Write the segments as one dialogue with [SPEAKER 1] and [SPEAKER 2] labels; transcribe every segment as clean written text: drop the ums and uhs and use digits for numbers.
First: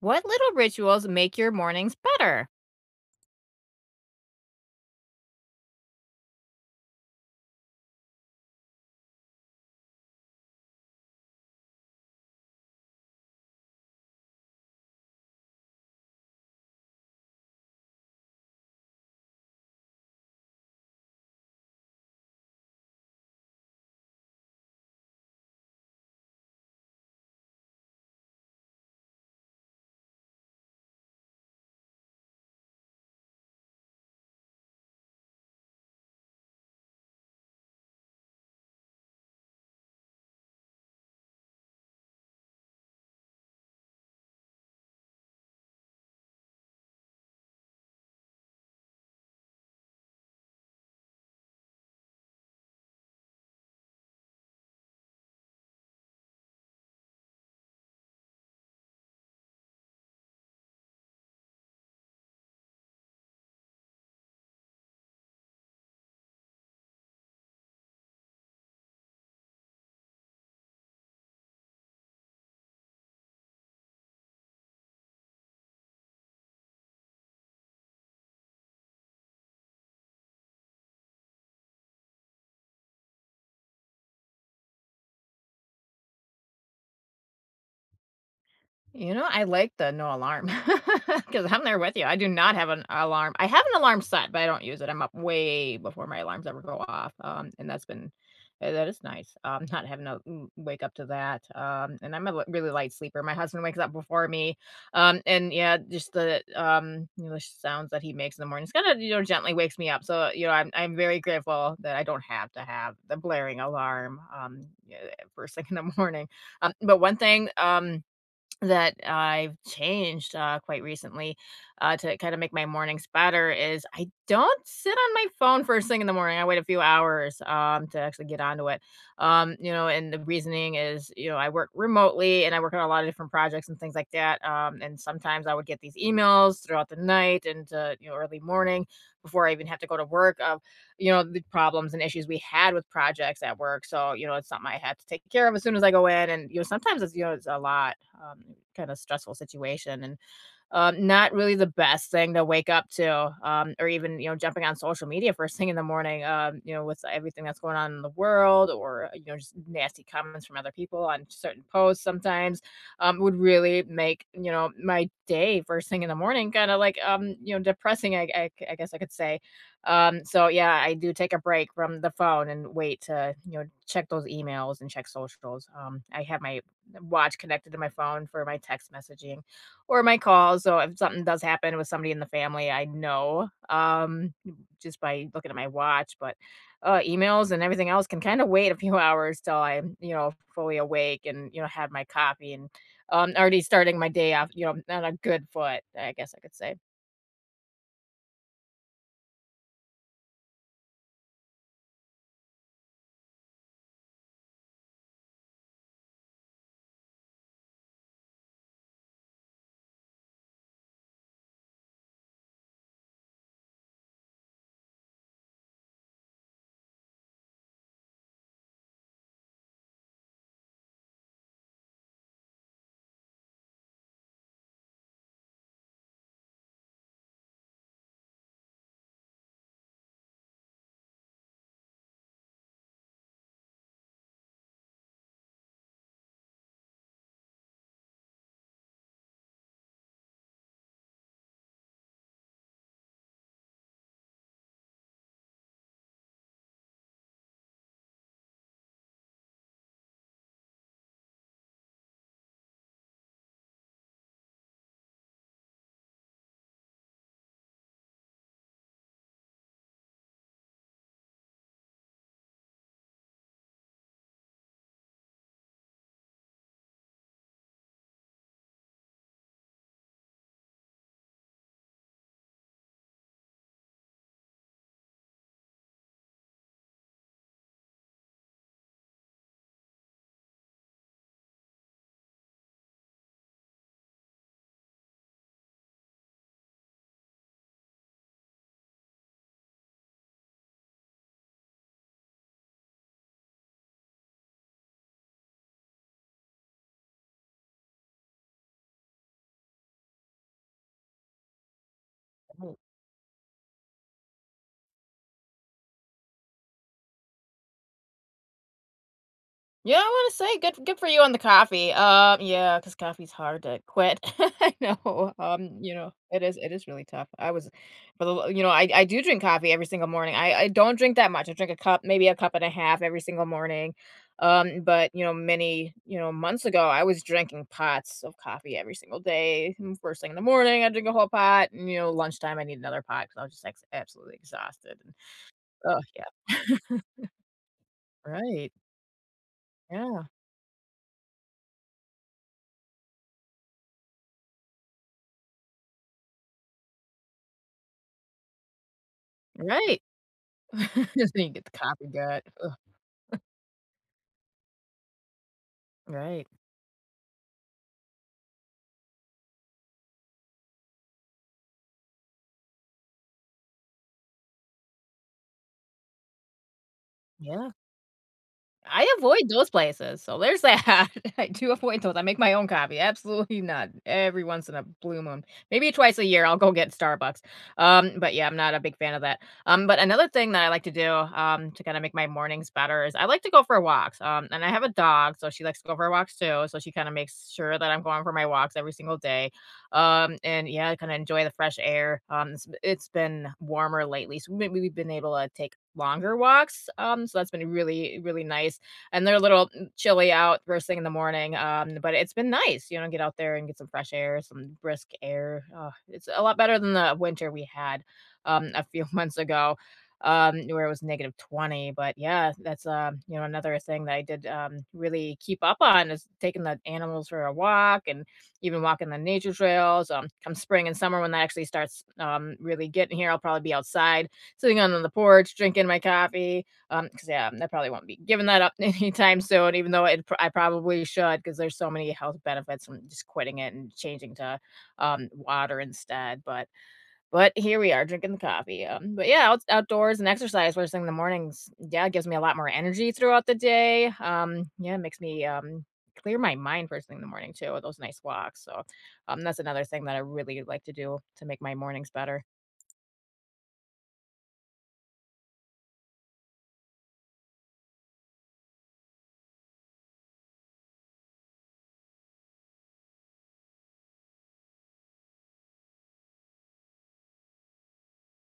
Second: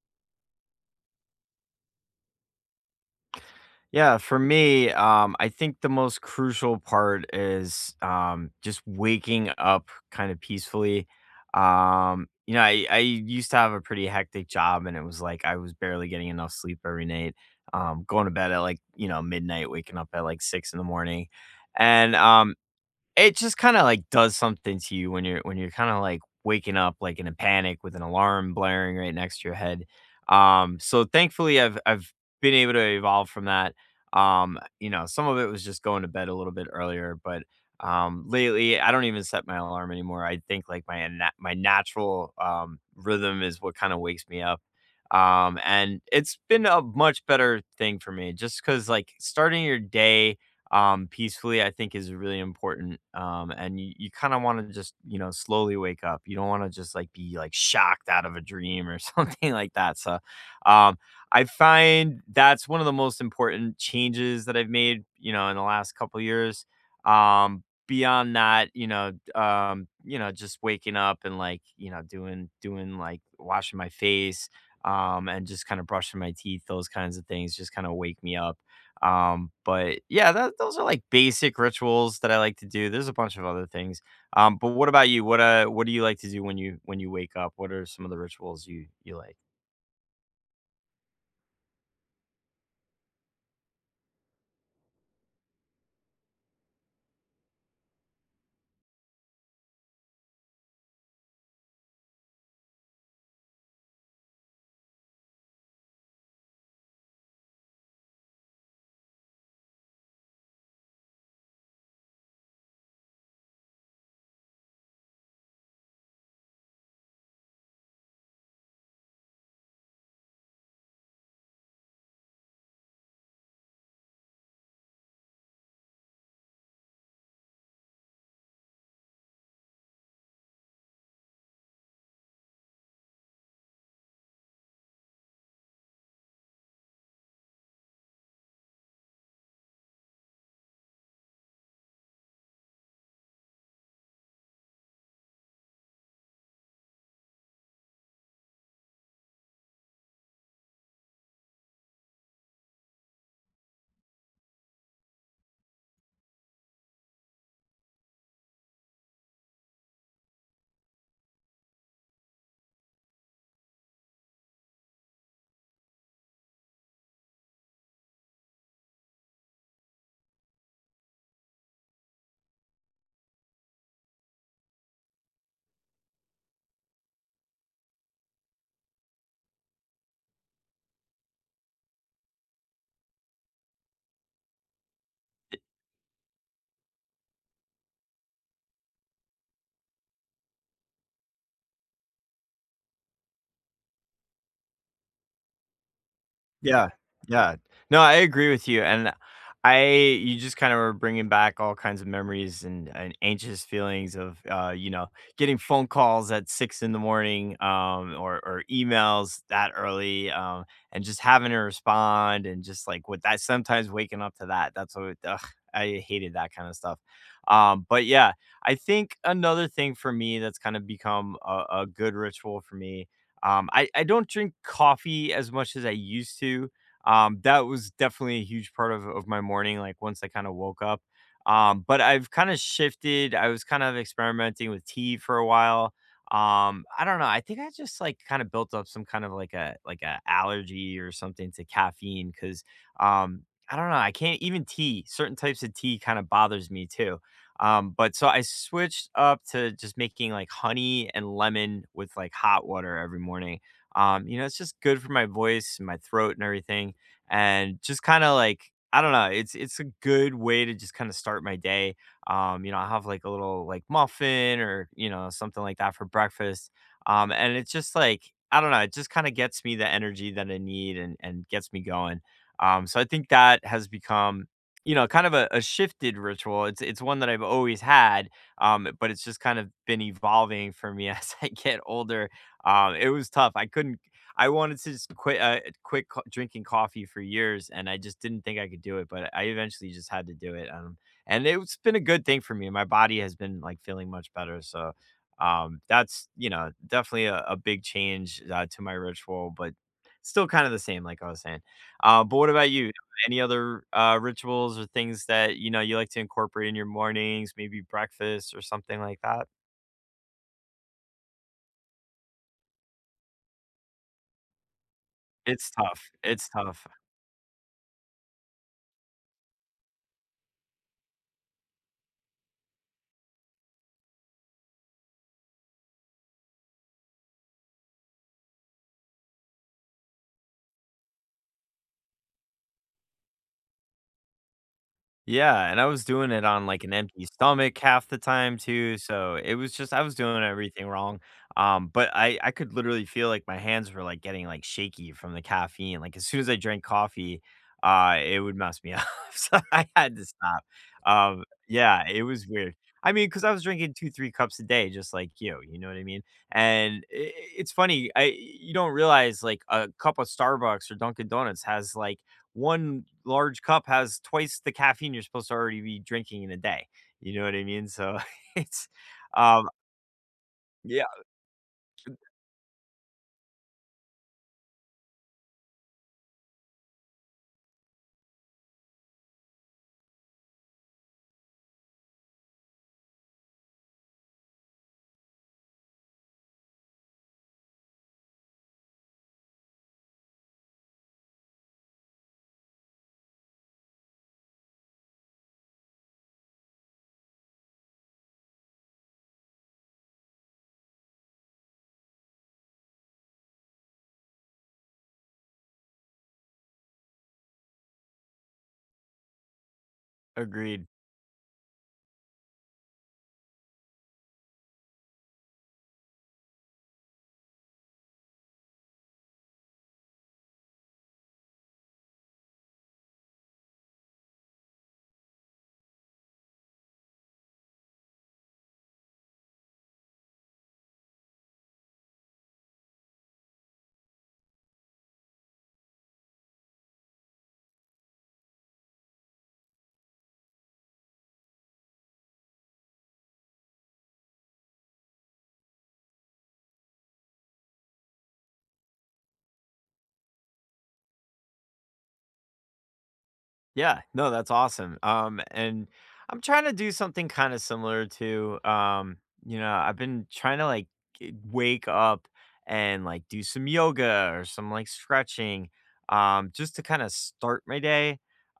[SPEAKER 1] What little rituals make your mornings better?
[SPEAKER 2] Yeah, for me, I think the most crucial part is just waking up kind of peacefully. I used to have a pretty hectic job, and it was like I was barely getting enough sleep every night. Going to bed at like you know midnight, waking up at like six in the morning, and it just kinda, like, does something to you when you're kinda, like, waking up, like, in a panic with an alarm blaring right next to your head. So thankfully, I've been able to evolve from that. You know, some of it was just going to bed a little bit earlier, but, lately, I don't even set my alarm anymore. I think, like, my natural, rhythm is what kinda wakes me up. And it's been a much better thing for me just because like, starting your day peacefully, I think is really important. And you kind of want to just, you know, slowly wake up. You don't want to just like be like shocked out of a dream or something like that. So, um, I find that's one of the most important changes that I've made, you know, in the last couple years. Beyond that, just waking up and like, you know, doing like washing my face, and just kind of brushing my teeth. Those kinds of things just kind of wake me up, but yeah, those are like basic rituals that I like to do. There's a bunch of other things. But what about you? What do you like to do when you wake up? What are some of the rituals you
[SPEAKER 1] You
[SPEAKER 2] you
[SPEAKER 1] know,
[SPEAKER 2] like?
[SPEAKER 1] I like the no alarm because 'cause I'm there with you. I do not have an alarm. I have an alarm set, but I don't use it. I'm up way before my alarms ever go off, and that's been that is nice, not having to w wake up to that, and I'm a li really light sleeper. My husband wakes up before me, and yeah, just the, the sounds that he makes in the morning. It's kinda, you know, gently wakes me up, so, you know, I'm very grateful that I don't have to have the blaring alarm, yeah, first thing in the morning, but one thing, that I've changed quite recently to kind of make my mornings better is I don't sit on my phone first thing in the morning. I wait a few hours to actually get onto it. You know, and the reasoning is, you know, I work remotely and I work on a lot of different projects and things like that. And sometimes I would get these emails throughout the night and you know, early morning before I even have to go to work. You know, the problems and issues we had with projects at work. So, you know, it's something I had to take care of as soon as I go in. And, you know, sometimes it's, you know, it's a lot, um, kind of stressful situation. And not really the best thing to wake up to, or even, you know, jumping on social media first thing in the morning, you know, with everything that's going on in the world or, you know, just nasty comments from other people on certain posts sometimes, would really make, you know, my day first thing in the morning kind of like, you know, depressing, I guess I could say. So yeah, I do take a break from the phone and wait to, you know, check those emails and check socials. I have my watch connected to my phone for my text messaging. Or my calls, so if something does happen with somebody in the family, I know, just by looking at my watch, but emails and everything else can kinda wait a few hours till I'm, you know, fully awake and, you know, have my coffee and, already starting my day off, you know, on a good foot, I guess I could say.
[SPEAKER 2] Yeah, yeah. No, I agree with you, and I you just kinda were bringing back all kinds of memories and anxious feelings of, you know, getting phone calls at 6 in the morning, or emails that early, and just having to respond and just, like, with that sometimes waking up to that, that's what ugh, I hated that kinda stuff. But yeah, I think another thing for me that's kinda become a good ritual for me, I don't drink coffee as much as I used to. That was definitely a huge part of my morning, like once I kind of woke up. But I've kind of shifted. I was kind of experimenting with tea for a while. I don't know. I think I just like kind of built up some kind of like a allergy or something to caffeine because um I don't know. I can't even tea. Certain types of tea kind of bothers me too. But so I switched up to just making like honey and lemon with like hot water every morning. You know, it's just good for my voice and my throat and everything. And just kind of like, I don't know, it's a good way to just kind of start my day. You know, I'll have like a little like muffin or, you know, something like that for breakfast. And it's just like, I don't know, it just kind of gets me the energy that I need and gets me going. So I think that has become, you know, kind of a shifted ritual. It's one that I've always had, but it's just kind of been evolving for me as I get older. It was tough. I couldn't. I wanted to just drinking coffee for years, and I just didn't think I could do it. But I eventually just had to do it, and it's been a good thing for me. My body has been like feeling much better. So that's you know definitely a big change to my ritual, but still kind of the same, like I was saying. But what about you? Any other, rituals or things that, you know, you like to incorporate in your mornings, maybe breakfast or something like that?
[SPEAKER 1] Yeah, I wanna say good for you on the coffee. Yeah, because coffee's hard to quit. I know,
[SPEAKER 2] It's
[SPEAKER 1] you
[SPEAKER 2] tough,
[SPEAKER 1] know, it
[SPEAKER 2] it's
[SPEAKER 1] is it
[SPEAKER 2] tough.
[SPEAKER 1] is really tough. I was for the lo you know, I do drink coffee every single morning. I don't drink that much. I drink a cup, maybe a cup and a half every single morning. But, you know, many, you know, months ago, I was drinking pots of coffee every single day. Mm, first thing in the morning, I drink a whole pot, and, you know, lunchtime, I need another pot because I was just, like, absolutely exhausted. And
[SPEAKER 2] Yeah, and I
[SPEAKER 1] oh
[SPEAKER 2] was doing it on, like, an
[SPEAKER 1] yeah.
[SPEAKER 2] empty stomach half the time
[SPEAKER 1] Right.
[SPEAKER 2] too, so it was just I was
[SPEAKER 1] Yeah,
[SPEAKER 2] doing everything wrong, but I could literally feel, like, my hands were, like, getting, like, shaky from the caffeine, like, as soon as I drank coffee, it would mess me up, so I
[SPEAKER 1] right.
[SPEAKER 2] had to stop,
[SPEAKER 1] Just so
[SPEAKER 2] um,
[SPEAKER 1] you get the
[SPEAKER 2] yeah, it
[SPEAKER 1] copycat.
[SPEAKER 2] was
[SPEAKER 1] Ugh.
[SPEAKER 2] weird. I mean, because I was drinking 2, 3 cups a day just like you know what I mean?
[SPEAKER 1] Right.
[SPEAKER 2] And I it's funny, I you don't realize, like, a cup of Starbucks or Dunkin' Donuts has, like, one large cup has twice the caffeine you're supposed to already be drinking in a day. You know what I
[SPEAKER 1] Yeah.
[SPEAKER 2] mean? So it's,
[SPEAKER 1] I avoid
[SPEAKER 2] um,
[SPEAKER 1] those places, so there's
[SPEAKER 2] yeah,
[SPEAKER 1] that. I do avoid those. I make my own coffee, absolutely not. Every once in a blue moon, maybe twice a year, I'll go get Starbucks. But yeah, I'm not a big fan of that. But another thing that I like to do, to kind of make my mornings better is I like to go for walks. And I have a dog, so she likes to go for walks too. So she kind of makes sure that I'm going for my walks every single day. And yeah, I kind of enjoy the fresh air. It's been warmer lately, so maybe we've been able to take longer walks. So that's been really, really nice and they're a little chilly out first thing in the morning. But it's been nice, you know, get out there and get some fresh air, some brisk air. It's a lot better than the winter we had a few months ago
[SPEAKER 2] agreed.
[SPEAKER 1] where it was negative 20. But yeah, that's you know, another thing that I did really keep up on is taking the animals for a walk and even walking the nature trails, come spring and summer, when that actually starts really getting here, I'll probably be outside sitting on the porch drinking my coffee, cause yeah, I probably won't be giving that up anytime soon, even though it I probably should, cause there's so many health benefits from just quitting it and changing to, water instead, but here we are drinking the coffee, but yeah, outdoors and exercise first thing in the mornings, yeah, it gives me a lot more energy throughout the day, yeah, it makes me, clear my mind first thing in the morning too with those nice walks, so, that's another thing that I really like to do to make my mornings better.
[SPEAKER 2] Yeah, no, that's awesome. And I'm trying to do something kind of similar to, you know, I've been trying to like wake up and like do some yoga or some like stretching, just to kind of start my day.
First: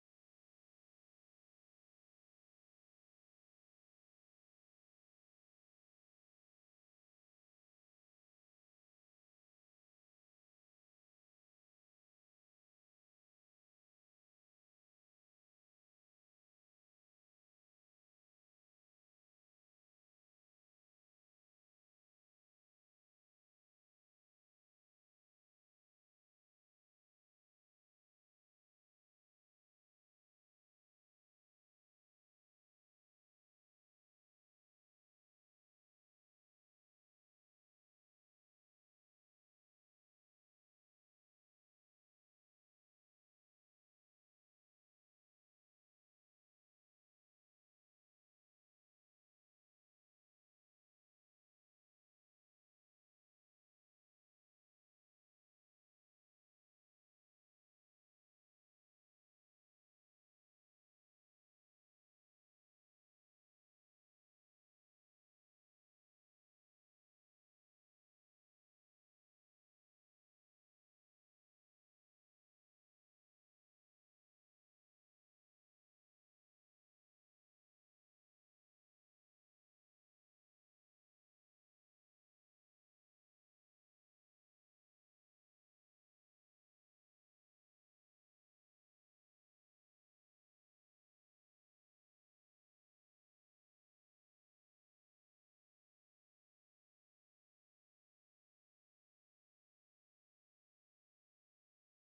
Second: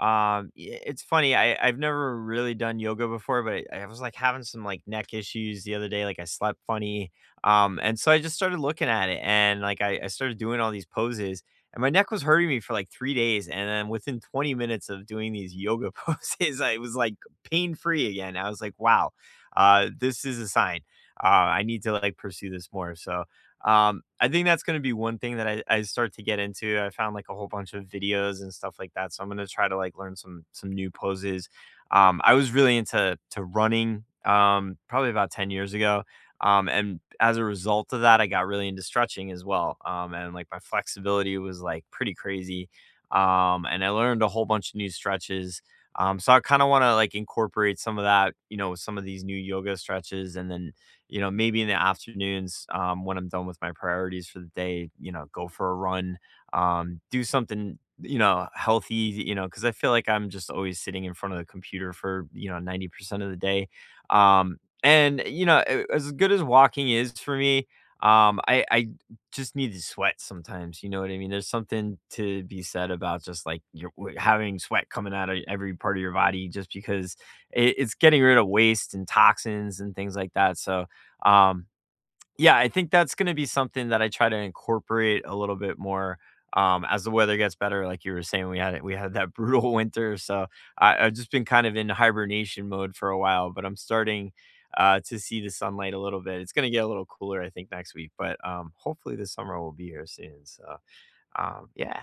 [SPEAKER 2] It's funny, I've never really done yoga before, but I was like having some like neck issues the other day, like I slept funny. And so I just started looking at it and like I started doing all these poses and my neck was hurting me for like 3 days, and then within 20 minutes of doing these yoga poses, I was, like, pain-free again. I was like, "Wow, this is a sign. I need to, like, pursue this more," so, I think that's gonna be one thing that I start to get into. I found, like, a whole bunch of videos and stuff like that, so I'm gonna try to, like, learn some new poses. I was really into to running, probably about 10 years ago, and as a result of that, I got really into stretching as well. And like my flexibility was like pretty crazy. And I learned a whole bunch of new stretches. So I kind of want to like incorporate some of that, you know, with some of these new yoga stretches, and then, you know, maybe in the afternoons, when I'm done with my priorities for the day, you know, go for a run, do something, you know, healthy, you know, because I feel like I'm just always sitting in front of the computer for you know 90% of the day, um, and, eh, you know, a as good as walking is for me, I just need to sweat sometimes, you know what I mean? There's something to be said about just, like, your w having sweat coming out of every part of your body just because it's getting rid of waste and toxins and things like that. So, um yeah, I think that's gonna be something that I try to incorporate a little bit more, as the weather gets better, like you were saying, we had that brutal winter, so I I've just been kind of in hibernation mode for a while, but I'm starting, to see the sunlight a little bit. It's gonna get a little cooler, I think, next week, but, hopefully, the summer will be here soon, so, yeah.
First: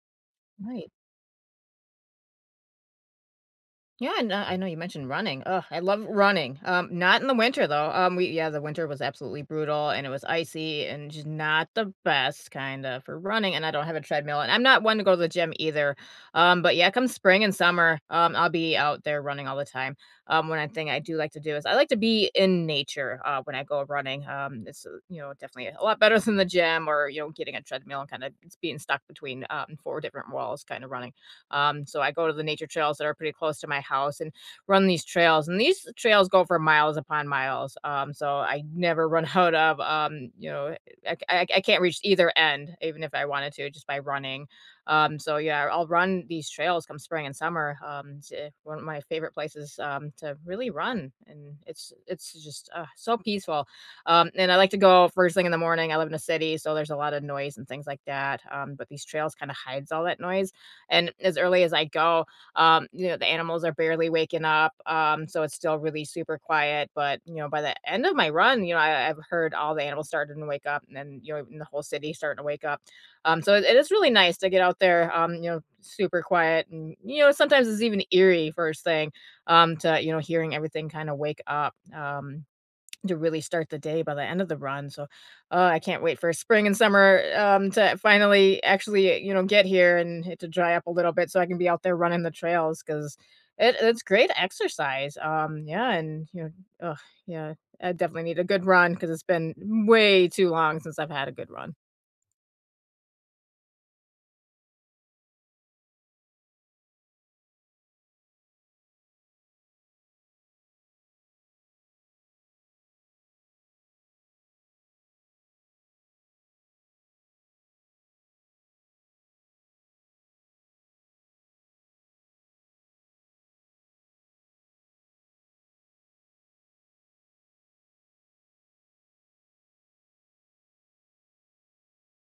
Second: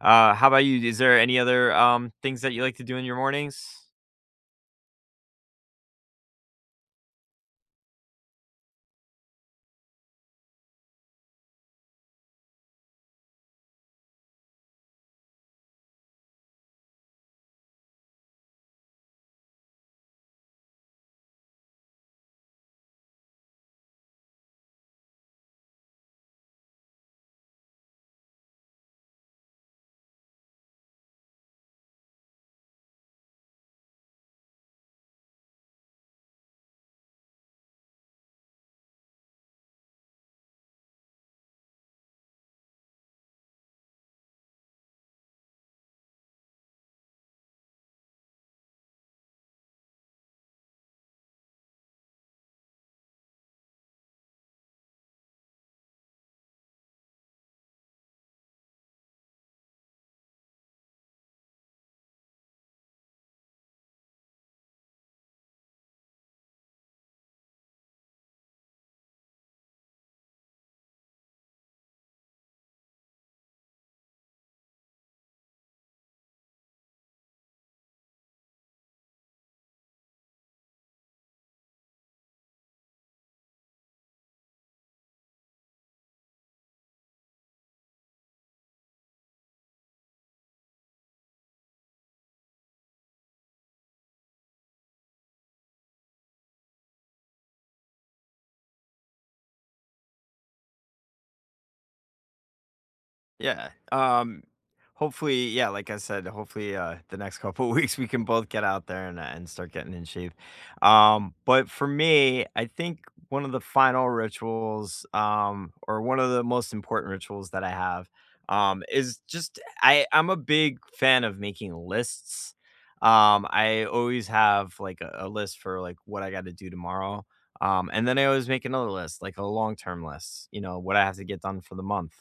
[SPEAKER 2] How about you?
[SPEAKER 1] Right.
[SPEAKER 2] Is there any other, things that you like to do in your mornings?
[SPEAKER 1] Yeah, and I know you mentioned running. Ugh, I love running. Not in the winter though. We Yeah, the winter was absolutely brutal and it was icy and just not the best kind of for running. And I don't have a treadmill, and I'm not one to go to the gym either. But yeah, come spring and summer, I'll be out there running all the time. One thing I do like to do is I like to be in nature. When I go running, it's you know, definitely a lot better than the gym or you know, getting a treadmill and kind of it's being stuck between four different walls, kind of running. So I go to the nature trails that are pretty close to my house and run these trails. And these trails go for miles upon miles. So I never run out of, I can't reach either end, even if I wanted to, just by running. So yeah, I'll run these trails come spring and summer. It's One of my favorite places to really run, and it's just so peaceful. And I like to go first thing in the morning. I live in a city, so there's a lot of noise and things like that. But these trails kind of hides all that noise, and as early as I go, you know, the animals are barely waking up. So it's still really super quiet. But, you know, by the end of my run, you know, I've heard all the animals starting to wake up and then, you know, even the whole city starting to wake up. So it is really nice to get out there, you know, super quiet. And, you know, sometimes it's even eerie first thing to, you know, hearing everything kind of wake up. To really start the day by the end of the run, so, I can't wait for spring and summer, to finally actually, you know, get here and it to dry up a little bit so I can be out there running the trails 'cause it's great exercise, yeah, and, you know, oh yeah, I definitely need a good run because 'cause it's been way too long since I've had a good run.
[SPEAKER 2] Yeah. Hopefully, yeah, like I said, hopefully the next couple weeks we can both get out there and start getting in shape. But for me, I think one of the final rituals or one of the most important rituals that I have is just I'm a big fan of making lists. I always have like a list for like what I got to do tomorrow. And then I always make another list, like a long term list, you know, what I have to get done for the month.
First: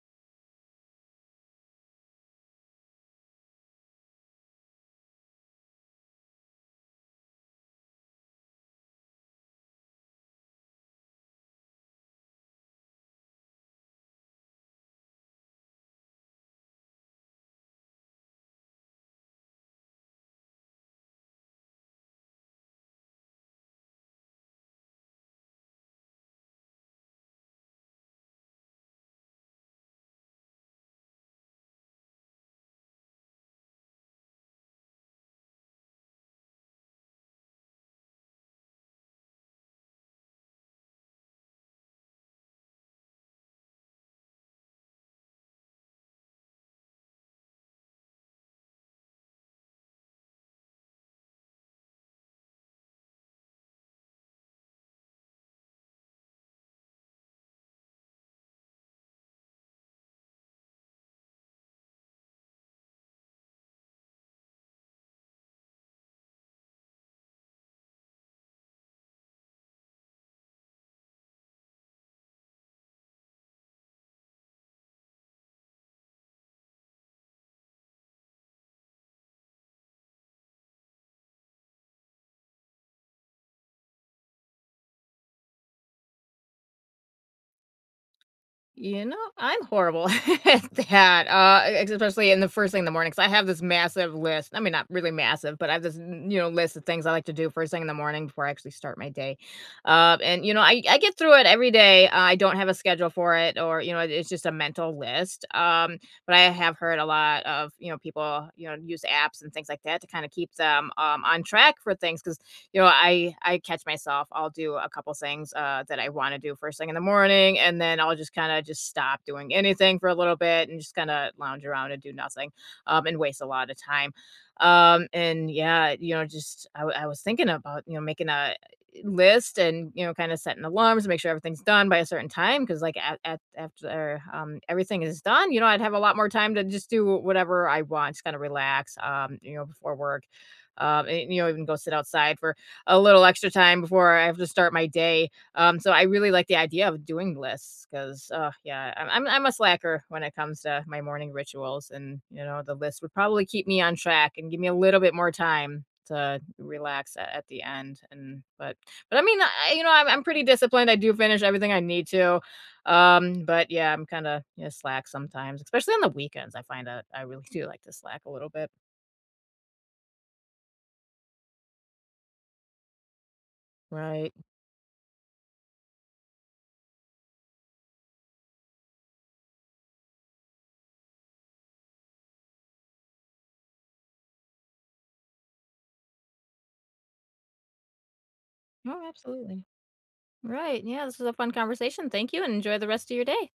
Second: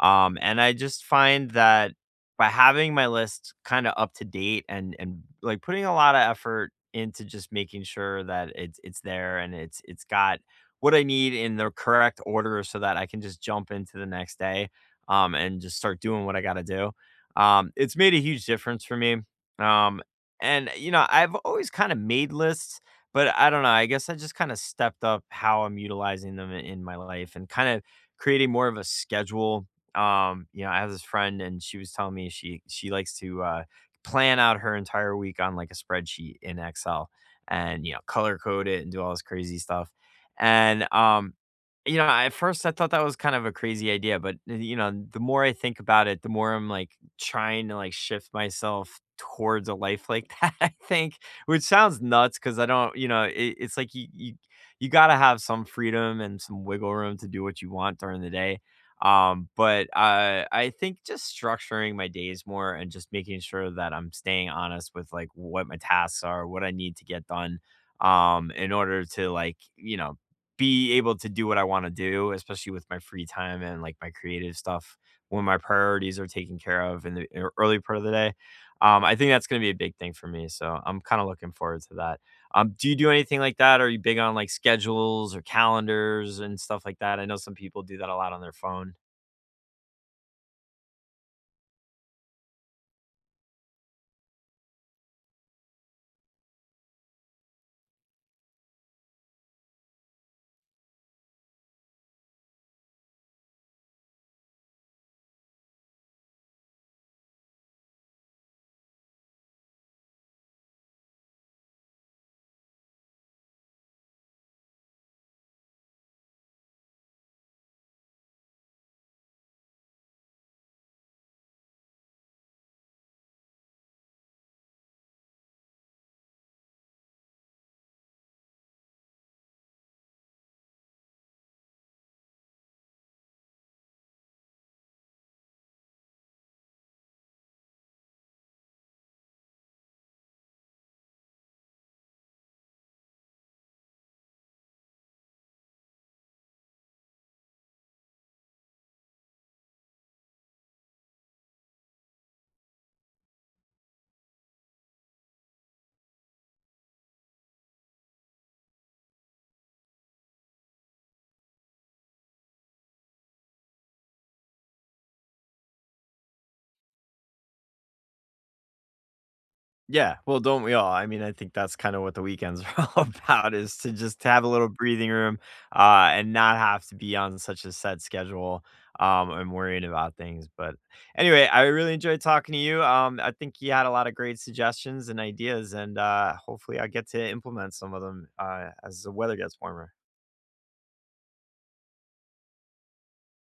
[SPEAKER 2] And I just find that by having my list kind of up to date and like putting a lot of effort into just making sure that it's there and it's got what I need in the correct order so that I can just jump into the next day and just start doing what I got to do. It's made a huge difference for me. Um and you know, I've always kind of made lists, but I don't know, I guess I just kind of stepped up how I'm utilizing them in my life and kind of creating more of a schedule. You know, I have this friend and she was telling me she likes to plan out her entire week on like a spreadsheet in Excel, and you know, color code it and do all this crazy stuff. And you know, at first I thought that was kind of a crazy idea, but you know, the more I think about it, the more I'm like trying to like shift myself towards a life like that, I think. Which sounds nuts because I don't, you know, it's like you got to have some freedom and some wiggle room to do what you want during the day, but I think just structuring my days more and just making sure that I'm staying honest with like what my tasks are, what I need to get done, in order to like, you know, be able to do what I want to do, especially with my free time and like my creative stuff when my priorities are taken care of in the early part of the day. I think that's going to be a big thing for me. So I'm kind of looking forward to that. Do you do anything like that? Are you big on like schedules or calendars and stuff like that? I know some people do that a lot on their phone.
[SPEAKER 1] You know, I'm horrible at that, e especially in the first thing in the morning, 'cause I have this massive list. I mean, not really massive, but I have this, n you know, list of things I like to do first thing in the morning before I actually start my day. And, you know, I get through it every day. I don't have a schedule for it or, you know, it's just a mental list. But I have heard a lot of, you know, people, you know, use apps and things like that to kinda keep them, on track for things, 'cause you know, I catch myself. I'll do a couple things that I want to do first thing in the morning, and then I'll just kind of just stop doing anything for a little bit and just kind of lounge around and do nothing, and waste a lot of time. And yeah, you know, just I was thinking about, you know, making a list and, you know, kind of setting alarms to make sure everything's done by a certain time because like at after everything is done, you know, I'd have a lot more time to just do whatever I want, just kind of relax, you know, before work, and, you know, even go sit outside for a little extra time before I have to start my day. So I really like the idea of doing lists because, yeah, I'm a slacker when it comes to my morning rituals, and you know, the list would probably keep me on track and give me a little bit more time to relax at the end. And but I mean, I, you know, I'm pretty disciplined. I do finish everything I need to. But yeah, I'm kind of, you know, slack sometimes, especially on the weekends. I find that I really do like to slack a little bit.
[SPEAKER 2] Yeah, well, don't we all? I mean, I think that's kinda what the weekends are all about, is to just
[SPEAKER 1] Right.
[SPEAKER 2] have a little breathing room, and not have to be on such a set schedule, and worrying about things, but anyway, I really enjoyed talking to you. I think you had a lot of great suggestions and ideas, and, hopefully I get to implement some of them, as
[SPEAKER 1] Oh,
[SPEAKER 2] the weather gets
[SPEAKER 1] absolutely.
[SPEAKER 2] warmer.
[SPEAKER 1] Right. Yeah, this was a fun conversation. Thank you and enjoy the rest of your day.